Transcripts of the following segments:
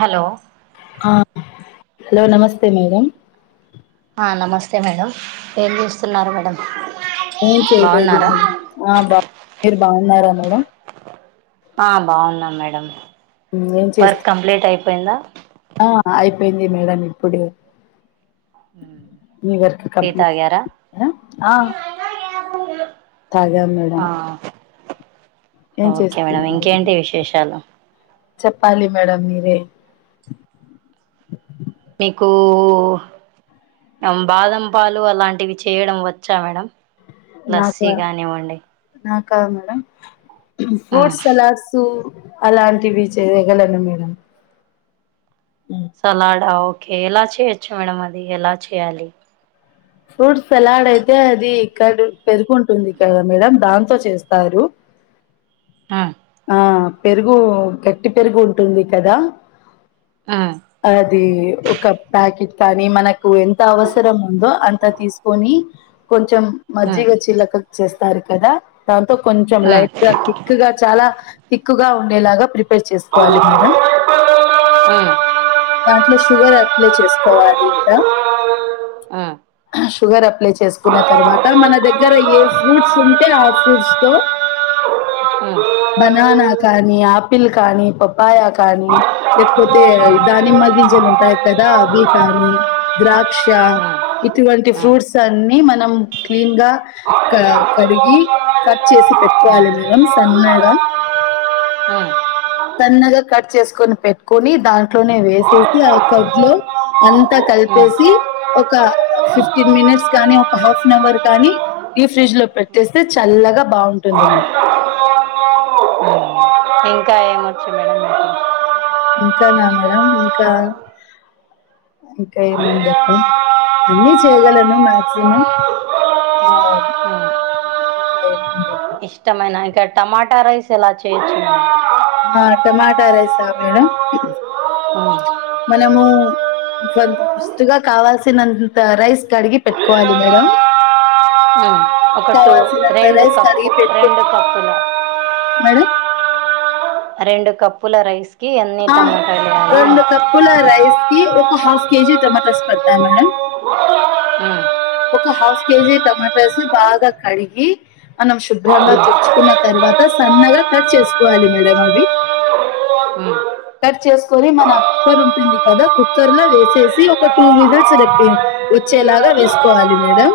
Hello ఆ hello నమస్తే madam ఆ నమస్తే మేడం ఏం చేస్తున్నారు మేడం ఏం చేయలేదు బాగున్నారా ఆ బా మీరు బాగున్నారా మేడం ఆ బావున్నాం మేడం ఏం చేస్త వర్క్ కంప్లీట్ అయిపోయిందా ఆ అయిపోయింది మేడం ఇప్పుడే మీ వర్క్ టీ కంప్లీట్ తాగారా అయ్యిందా ఆ [unintelligible] తజ ఆ మేడమ్ ఓకే మేడం ఇంకేంటి విశేషాలు చెప్పాలి మేడం మీరే మీకు బాదం పాలు అలాంటివి చేయడం వచ్చా మేడం లస్సీ కానివ్వండి కాద్ మేడం మ్ ఫ్రూట్ సలాడ్సు అలాంటివి చేయగలను మేడం సలాడా ఓకే ఎలా చేయొచ్చు మేడం అది ఎలా చేయాలి. ఫ్రూట్ సలాడ్ అయితే అది ఇక్కడ పెరుగుంటుంది. కదా మేడం దాంతో చేస్తారు [unintelligible] ఆ పెరుగు గట్టి పెరుగు ఉంటుంది కదా ఆ అది ఒక ప్యాకెట్ కానీ మనకు ఎంత అవసరం ఉందో అం అంత తీసుకొని కొంచెం మ్ మజ్జిగ చిలక చేస్తారు కదా దాంతో కొంచెం మ్ లైట్ గా తిక్ గా చాలా తిక్ గా ఉండేలాగా ప్రిపేర్ ప్రిపేర్ చేసుకోవాలి మేడం ఆ, ఆ, ఆ, దాంట్లో షుగర్ అప్లై చేసుకోవాలి ఇంత షుగర్ అప్లై చేసుకున్న తర్వాత మన దగ్గర ఏ ఫ్రూట్స్ ఉంటే ఆ ఫ్రూట్స్ తో బననా కానీ ఆపిల్ కానీ పప్ పాయా కానీ లేకపోతే దానిమ్మగింజలు వుంటాయి కదా అబీకాని ద్రాక్ష ఇటువంటి ఫ్రూట్స్ అన్ని మనం క్లీన్ గా కడిగి కట్ చేసి పెట్టుకోవాలి మేడమ్ సన్నగా ఆ, ఆ, సన్నగా కట్ చేసుకొని పెట్టుకొని దాంట్లోనే వేసేసి ఆ కర్డ్ లో అంతా కలిపేసి ఒక ఫిఫ్టీన్ మినిట్స్ కానీ ఒక హాఫ్ అన్ అవర్ కానీ ఈ ఫ్రిడ్జ్ లో పెట్టేస్తే చల్లగా బాగుంటుంది మే ఇంకా ఏమొచ్చు మేడం ఇంకానా మేడమ్ ఇంకా ఇంకా ఏంఉందప్ప అన్నీ చేయగలను మాక్సిమం అ ఉమ్. ఇంకా ఎం ఉ ఇష్టమైన ఇంక టమాటా రైస్ ఎలా చేయొచ్చు ఆ టమాటా రైసా మేడం ఉమ్. మనము ఫస్ట్ గా కావాల్సినంత రైస్ కడిగి పెట్టుకోవాలి మేడం హా... హ్మ్మ్ ఒక టూ కావాల్సినంత రెండు రైస్ కడిగి కప్పు పెట్టుకో రెండు కప్పుల మేడం రెండు కప్పుల రైస్ ఆ రెండు కప్పుల రైస్ కి ఒక హఫ్ కేజి టొమటాస్ పడతాయి మేడమ్ ఉమ్, ఒక హాఫ్ కేజీ టమాటాస్ బాగా కడిగి మనం శుభ్రంగా తుడుచుకున్న తరువాత తర్వాత సన్నగా కట్ చేసుకోవాలి మేడం అవి హ్మ్మ్ కట్ చేసుకొని మన కుక్కర్ ఉంటుంది కదా కుక్కర్ లో వేసేసి ఒక టూ విజిల్స్ రప్పి వచ్చేలాగా వేసుకోవాలి మేడం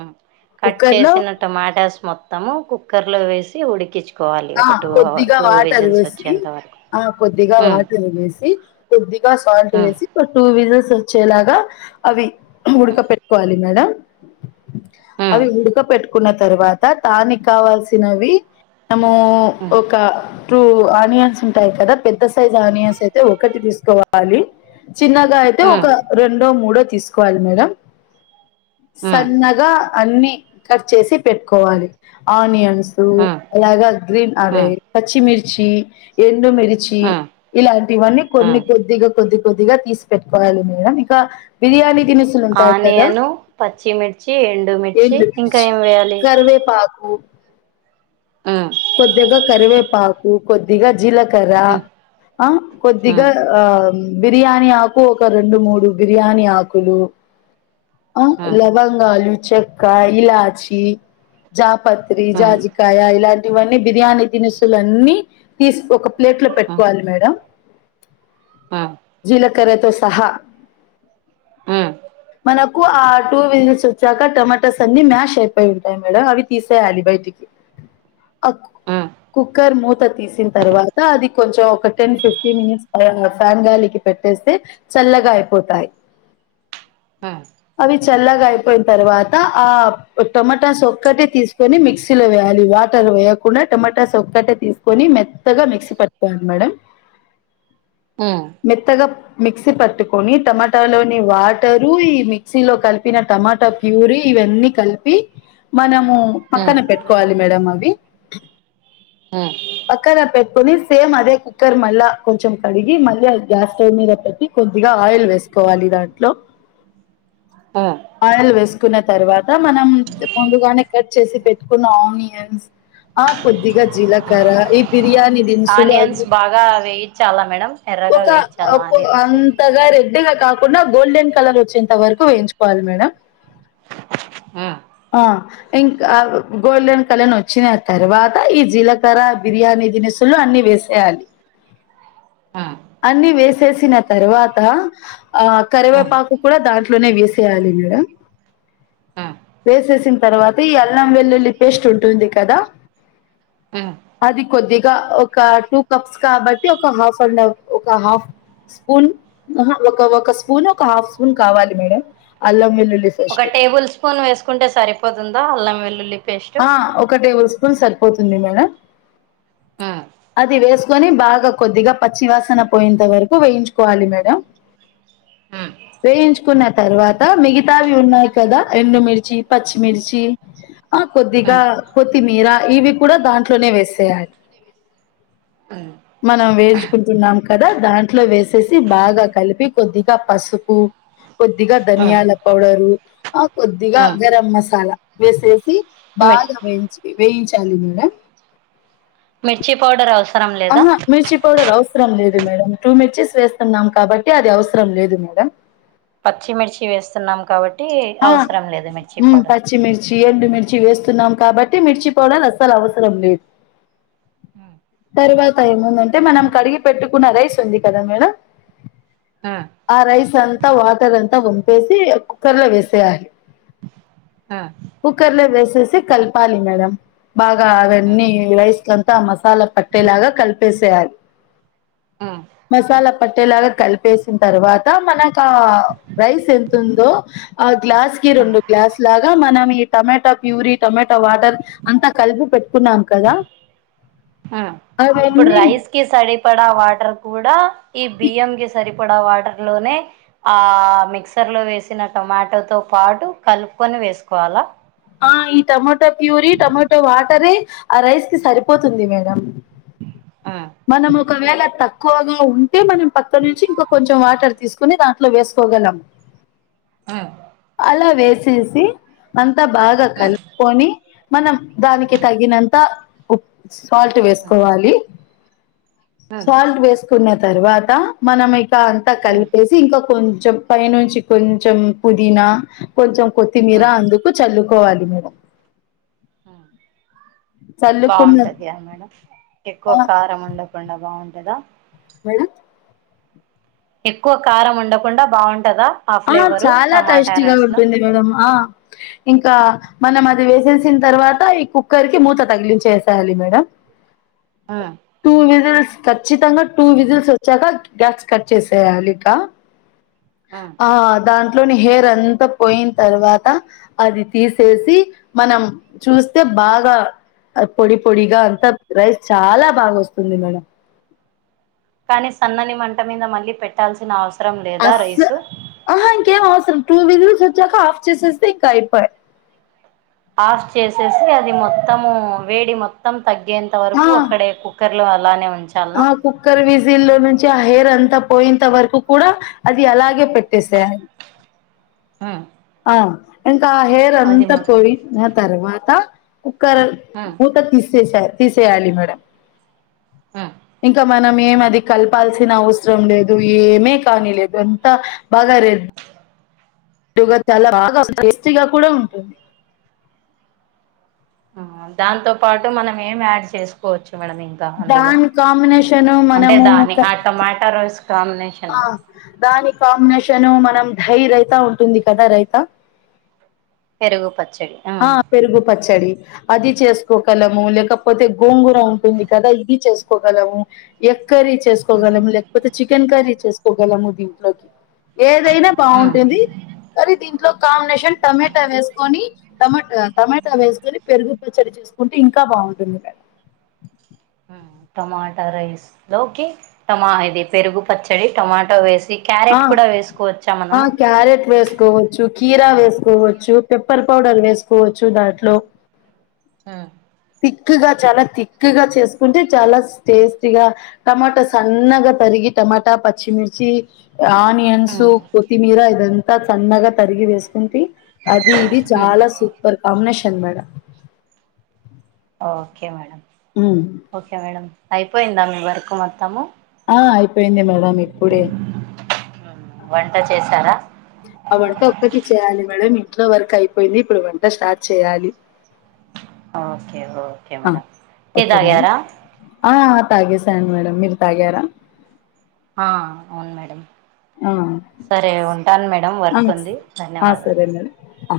ఉమ్. కట్ కుక్కర్ లో చేసిన టమాటాస్ మొత్తం కుక్కర్ లో వేసి ఉడికించు ఆ కొద్దిగా వాటర్ పోసి వచ్చేంత వరకు ఆ కొద్దిగా ఉమ్, వాటర్ పోసి కొద్దిగా సాల్ట్ ఉమ్, వేసి ఒక టూ వీజెస్ వచ్చేలాగా అవి ఉడక పెట్టుకోవాలి హలో [inaudible] ఉమ్, అవి ఉడక పెట్టుకున్న తర్వాత దానికి కావాల్సినవి మనము ఉమ్, ఒక టూ ఆనియన్స్ ఉంటాయి కదా పెద్ద సైజ్ ఆనియన్స్ అయితే ఒకటి తీసుక కోవాలి చిన్నగా అయితే ఉమ్, ఒక రెండో మూడో తీసుకోవాలి మేడం [inaudible] సన్నగా అన్ని కట్ చేసి పెట్టుకోవాలి ఆనియన్స్ ఉమ్, అలాగా గ్రీన్ ఉమ్, ఆగేయి పచ్చిమిర్చి ఎండు మిర్చి ఉమ్, ఇలాంటివన్నీ కొన్ని ఉమ్. కొద్దిగా కొద్ది కొద్దిగా తీసి పెట్టుకోవాలి మేడం ఇక బిర్యానీ దినుసులు ఉంటాయి కదా ఆనియను పచ్చిమిర్చి ఎండుమిర్చి ఎండు ఇంకా మిర్చి ఏం వేయాలి కరివేపాకు ఉమ్, కొద్దిగా కరివేపాకు కొద్దిగా జీలకర్ర ఉమ్, ఆ కొద్దిగా ఉమ్, ఆ బిర్యానీ ఆకు ఒక రెండు మూడు బిర్యానీ ఆకులు ఆ ఉమ్, లవంగాలు చెక్క ఇలాచి జాపత్రి ఉమ్, జాజికాయ ఇలా ఇవన్నీ బిర్యానీ దినుసులు అన్నీ తీసుకో ఒక ప్లేట్ లో ఉమ్, పెట్టుకోవాలి మేడం ఉమ్, జీలకర్రతో సహా ఆ మనకు ఆ టూ వీల్ర్స్ వచ్చాక టొమాటాస్ అన్ని మ్యాష్ అయిపోయి ఉంటాయి మేడం అవి తీసేయాలి బయట డీకే [inaudible] అక్ కుక్ ఉమ్. కుక్కర్ మూత తీసిన తర్వాత అది కొంచెం ఒక టెన్ ఫిఫ్టీన్ మినిట్స్ ఫ్యాన్ గాలికి పెట్టేస్తే చల్లగా అయిపోతాయి అ అవి చల్లగా అయిపోయిన తర్వాత ఆ టొమటాస్ ఒక్కటి తీసుకొని మిక్సీలో వేయాలి వాటర్ వేయకుండా టమాటాస్ ఒక్కటే తీసుకొని మెత్తగా మిక్సీ పట్టుకోవాలి మేడం మెత్తగా మిక్సీ పట్టుకొని టమాటా లోని వాటరు ఈ మిక్సీ లో కలిపిన టమాటా ప్యూరీ ఇవన్నీ కలిపి మనం అ పక్కన పెట్టుకోవాలి మేడం అవి పక్కన పేట్ కోని సేమ్ అదే కుక్కర్ మళ్ళ కొంచెం కడిగి మళ్ళీ గ్యాస్ స్టవ్ మీద పెట్టి కొద్దిగా ఆయిల్ వేస్ కోవాలి దాంట్లో ఆ అన్నీ వేసుకున్న తర్వాత మనం ముందుగానే కట్ చేసి పెట్టుకున్న ఆనియన్స్ ఆ కొద్దిగా జీలకర్ర ఈ బి బిరియాని దినుసులు అ ఆనియన్స్ బాగా వేయించాలా మేడం ఎర్రగా ఒక వేయించాలా ఆనియన్స్ అంతగా రే రేడ్గా కాకుండా గోల్డెన్ కలర్ వచ్చేంత వరకు వేయించుకోవాలి మేడం ఉ అ ఇంకా గోల్డెన్ కలర్ వచ్చిన తర్వాత ఈ జీలకర్ర బిర్యానీ దినిసులు అన్ని వేసేయాలి ఆ అన్ని వేసేసిన తర్వాత ఆ ఆ కరివేపాకు కూడా దాంట్లోనే వేసేయాలి మేడం ఆ వేసేసిన తర్వాత ఈ అల్లం వెల్లుల్లి పేస్ట్ ఉంటుంది కదా ఆ అది కొద్దిగా ఒక టూ కప్స్ కాబట్టి ఒక హాఫ్ అన్ అఫ్ ఒక హాఫ్ స్పూన్ ఒక ఒక స్పూన్ ఒక హాఫ్ స్పూన్ కావాలి మేడం అల్లం వెల్లుల్లి ఒక పేస్ట్ టేబుల్ స్పూన్ వేసుకుంటే సరిపోతుందా అల్లం వెల్లుల్లి పేస్ట్ ఆ ఒక టేబుల్ స్పూన్ సరిపోతుంది మేడం ఊ అది వేసుకొని బాగా కొద్దిగా పచ్చివాసన పోయేంత వరకు వేయించుకోవాలి మేడం ఉ వేయించుకున్న తర్వాత మిగతావి ఉన్నాయి కదా ఎండుమిర్చి పచ్చిమిర్చి ఆ కొద్దిగా కొత్తిమీర ఇవి కూడా దాంట్లోనే వేసేయాలి అవును మనం వేచుకుంటున్నాం కదా దాంట్లో వేసేసి బాగా కలిపి కొద్దిగా పసుపు కొద్దిగా ధనియాల పౌడరు ఆ కొద్దిగా గరం మసాలా వేసేసి మిర్ బాగా వేయించి వేయించాలి మేడం మిర్చి పౌడర్ అవుస్ ఆహా మిర్చి పౌడర్ అవు అసరం లేదు మేడం టూ మిర్చెస్ వేస్తున్నాం కాబట్టి అది అవసరం లేదు మేడం పచ్చిమిర్చి వేస్తున్నాం కాబట్టి ఆ అవసరం లేదు మిర్చి మేం పౌడర్ పచ్చిమిర్చి ఎండు మి మిర్చి వేస్తున్నాం కాబట్టి మిర్చి పౌడర్ అస్సలు అవసరం లేదు తర్వాత ఏముందంటే మనం కడిగి పెట్టుకున్న రైస్ ఉంది కదా మేడం ఆ రైస్ అంతా వాటర్ అంతా ఉంపేసి కుక్కర్ లో వేస్ వేయాలి ఆ కుకర్లో వేసేసి కల్పాలి మేడం బాగా ఆ అవన్నీ రైస్లంతా మసాలా పట్టేలాగా కలిపేసేయాలి ఆ మసాలా పట్టేలాగా కలిపేసిన తర్వాత మనక్ రైస్ ఎంత ఉందో ఆ గ్లాస్ కి రెండు గ్లాస్ లాగా మనం ఈ టమాటా ప్యూరీ టమటా వాటర్ అంతా కలిపి పెట్టుకున్నాము కదా హా ఇప్పుడు అవన్నీ రైస్ కి సరిపడా వాటర్ కూడా ఈ బియ్యం కి సరిపడా వాటర్ లోనే ఆ మిక్సర్ లో వేసిన టొమాటోతో పాటు కలుపుకొని వేసుకోవాలా ఆ ఈ టమాటో ప్యూరీ టమోటో వాటరే ఆ రైస్ కి సరిపోతుంది మేడం ఆ మనం ఒకవేళ తక్ క్కువగా ఉంటే మనం పక్క నుంచి ఇంకా కొంచెం వాటర్ తీసుకుని దాంట్లో వేసుకోగలం ఆ అలా వేసేసి అంతా బాగా ఆ ఆ కలుపుకొని మనం దానికి తగినంత ఉ సాల్ట్ వేసుకోవాలి ఆ ఆ సాల్ట్ వేసుకున్న తర్వాత మనం ఇక అంతా ఆ కలిపేసి ఇంకా కొ కొంచెం పై నుంచి కొంచెం పుదీనా కొంచెం కొత్తిమీర ఆ అందుకు చలుకోవాలి మేడం హ చల్లుకున్న బాగుంటదయ మేడం ఆ, ఎక్కువ కారం ఉండకుండా బాగుంటదా మేడం ఎక్కువ కారం ఉండకుండ బాగుంటద ఆ చాల [unintelligible] ఉంటుంది మేడమ్ ఆ ఇంకా మనం అది వేసేసిన తర్వాత ఈ కుక్కర్ కి మూత తగిలించేసేయాలి మేడం ఆ టూ విజిల్స్ ఖచ్చితంగా టూ విజిల్స్ వచ్చాక గ్యాస్ కట్ చేసేయాలి ఇక ఆ దాంట్లోని హెయిర్ అంతా పోయిన తర్వాత అది తీసేసి మనం చూస్తే బాగ పొడి పొడిగ అంత రైస్ చాల బాగ వస్తుంది మేడం కానీ సన్నని మంట మీద మళ్ళీ పెట్టాల్సిన అవ్ అస్ అహ ఇంకేం అసలు టూ వీలర్స్ వచ్చాక ఆఫ్ చేసేస్తే ఇంకా అయిపోయి ఆఫ్ చేసేసి అది మొత్తము వేడి మొత్తం తగ్గేంత ఆ! వరకు అక్కడే కుక్కర్ అలానే ఉం ఆ కుక్కర్ విజిలో నుంచి హెయిర్ అంత పోయింత వరకు కూడ అది అలాగే పెట్టేసేయలి ఆ ఇంక ఆ హెయిర్ అంతా మొ పోయిన తర్వాత కుక్కర్ ఉమ్ మూత తీసేస తీసేయాలి మేడం ఉమ్ ఇంకా మ మనం ఏం అది కలపాల్సిన అవసరం లేదు ఏమే కానీ లేదు ఎంత బగరే చాల బాగ టేస్టీగా కూడ ఉంటుంది దాంతో పాటు మనం ఏం యాడ్ చేసుకో మేడమ్ ఇంకఅందులో దాని కాంబినేషన్ అంటే మనము దాన్ని ఆ టమాట [unintelligible] ఆ దాని కాంబినేషను మనం ధై రైత ఉంటుంది కదా రైత పెరుగు ప ఆ పెరుగు పచ్చడి అది చేసుకోగలము లేకపోతే గోంగూర ఉంటుంది కదా ఇది చేసుకోగలము ఎ కర్రీ చేసుకోగలము లేకపోతే చికెన్ కర్రీ చేసుకోగలము దీంట్లోకి ఏదైన ఉమ్ బాగుంటుంది కానీ దీంట్లో కాంబినేషన్ టమేట వేసుకొని టమేట టమాటా వేసుకొని పెరుగు పచ్చడి చేసుకుంటే ఇంకా బాగుంటుంది మేడం ఉమ్ టమాటా రైస్ లోకి టమా ఇది పెరుగు పచ్చడి టమాట వేస్ ఆ క్యారెట్ కూడ వేసుకోవచ్చా ఆ మనము క్యారెట్ వేసుకోవచ్చు కీరా వేసుకోవచ్చు పెప్పర్ పౌడర్ వేసుకోవచ్చు దాంట్లో ఆ తిక్గా చాల తిక్గ చేసుకుంటే చాలా టేస్టీగా టమాటా సన్నగా తరిగి ఈ టమాట పచ్చిమిర్చి ఆనియన్స్ ఉమ్ కొత్తిమీర ఇదంత సన్నగా తరిగి వేసుకుంటే అది ఇది ఉమ్ చాల super combination madam okay madam ఉమ్. ఓకే మేడం అయిపోయింద మీ వర్క్ మొత్తము ఆ అయిపోయింది మేడం ఇప్పుడే వంట చేశారా [unintelligible] ఒక్కటి చేయాలి మేడం ఇట్లో వర్క్ అయిపోయింది ఇప్పుడు వంట స్టార్ట్ చేయాలి ఓకే ఓకే ఆ, మేడం టీ తాగార తాగేశాన్ మేడం మీరు తాగ్యార ఆ ఆ అవున్ మేడం ఆ, సరే ఉంటాన్ మేడం ఆ, వర్కుంది ఆ, ధన్యవాదాలు సరే మేడం ఆ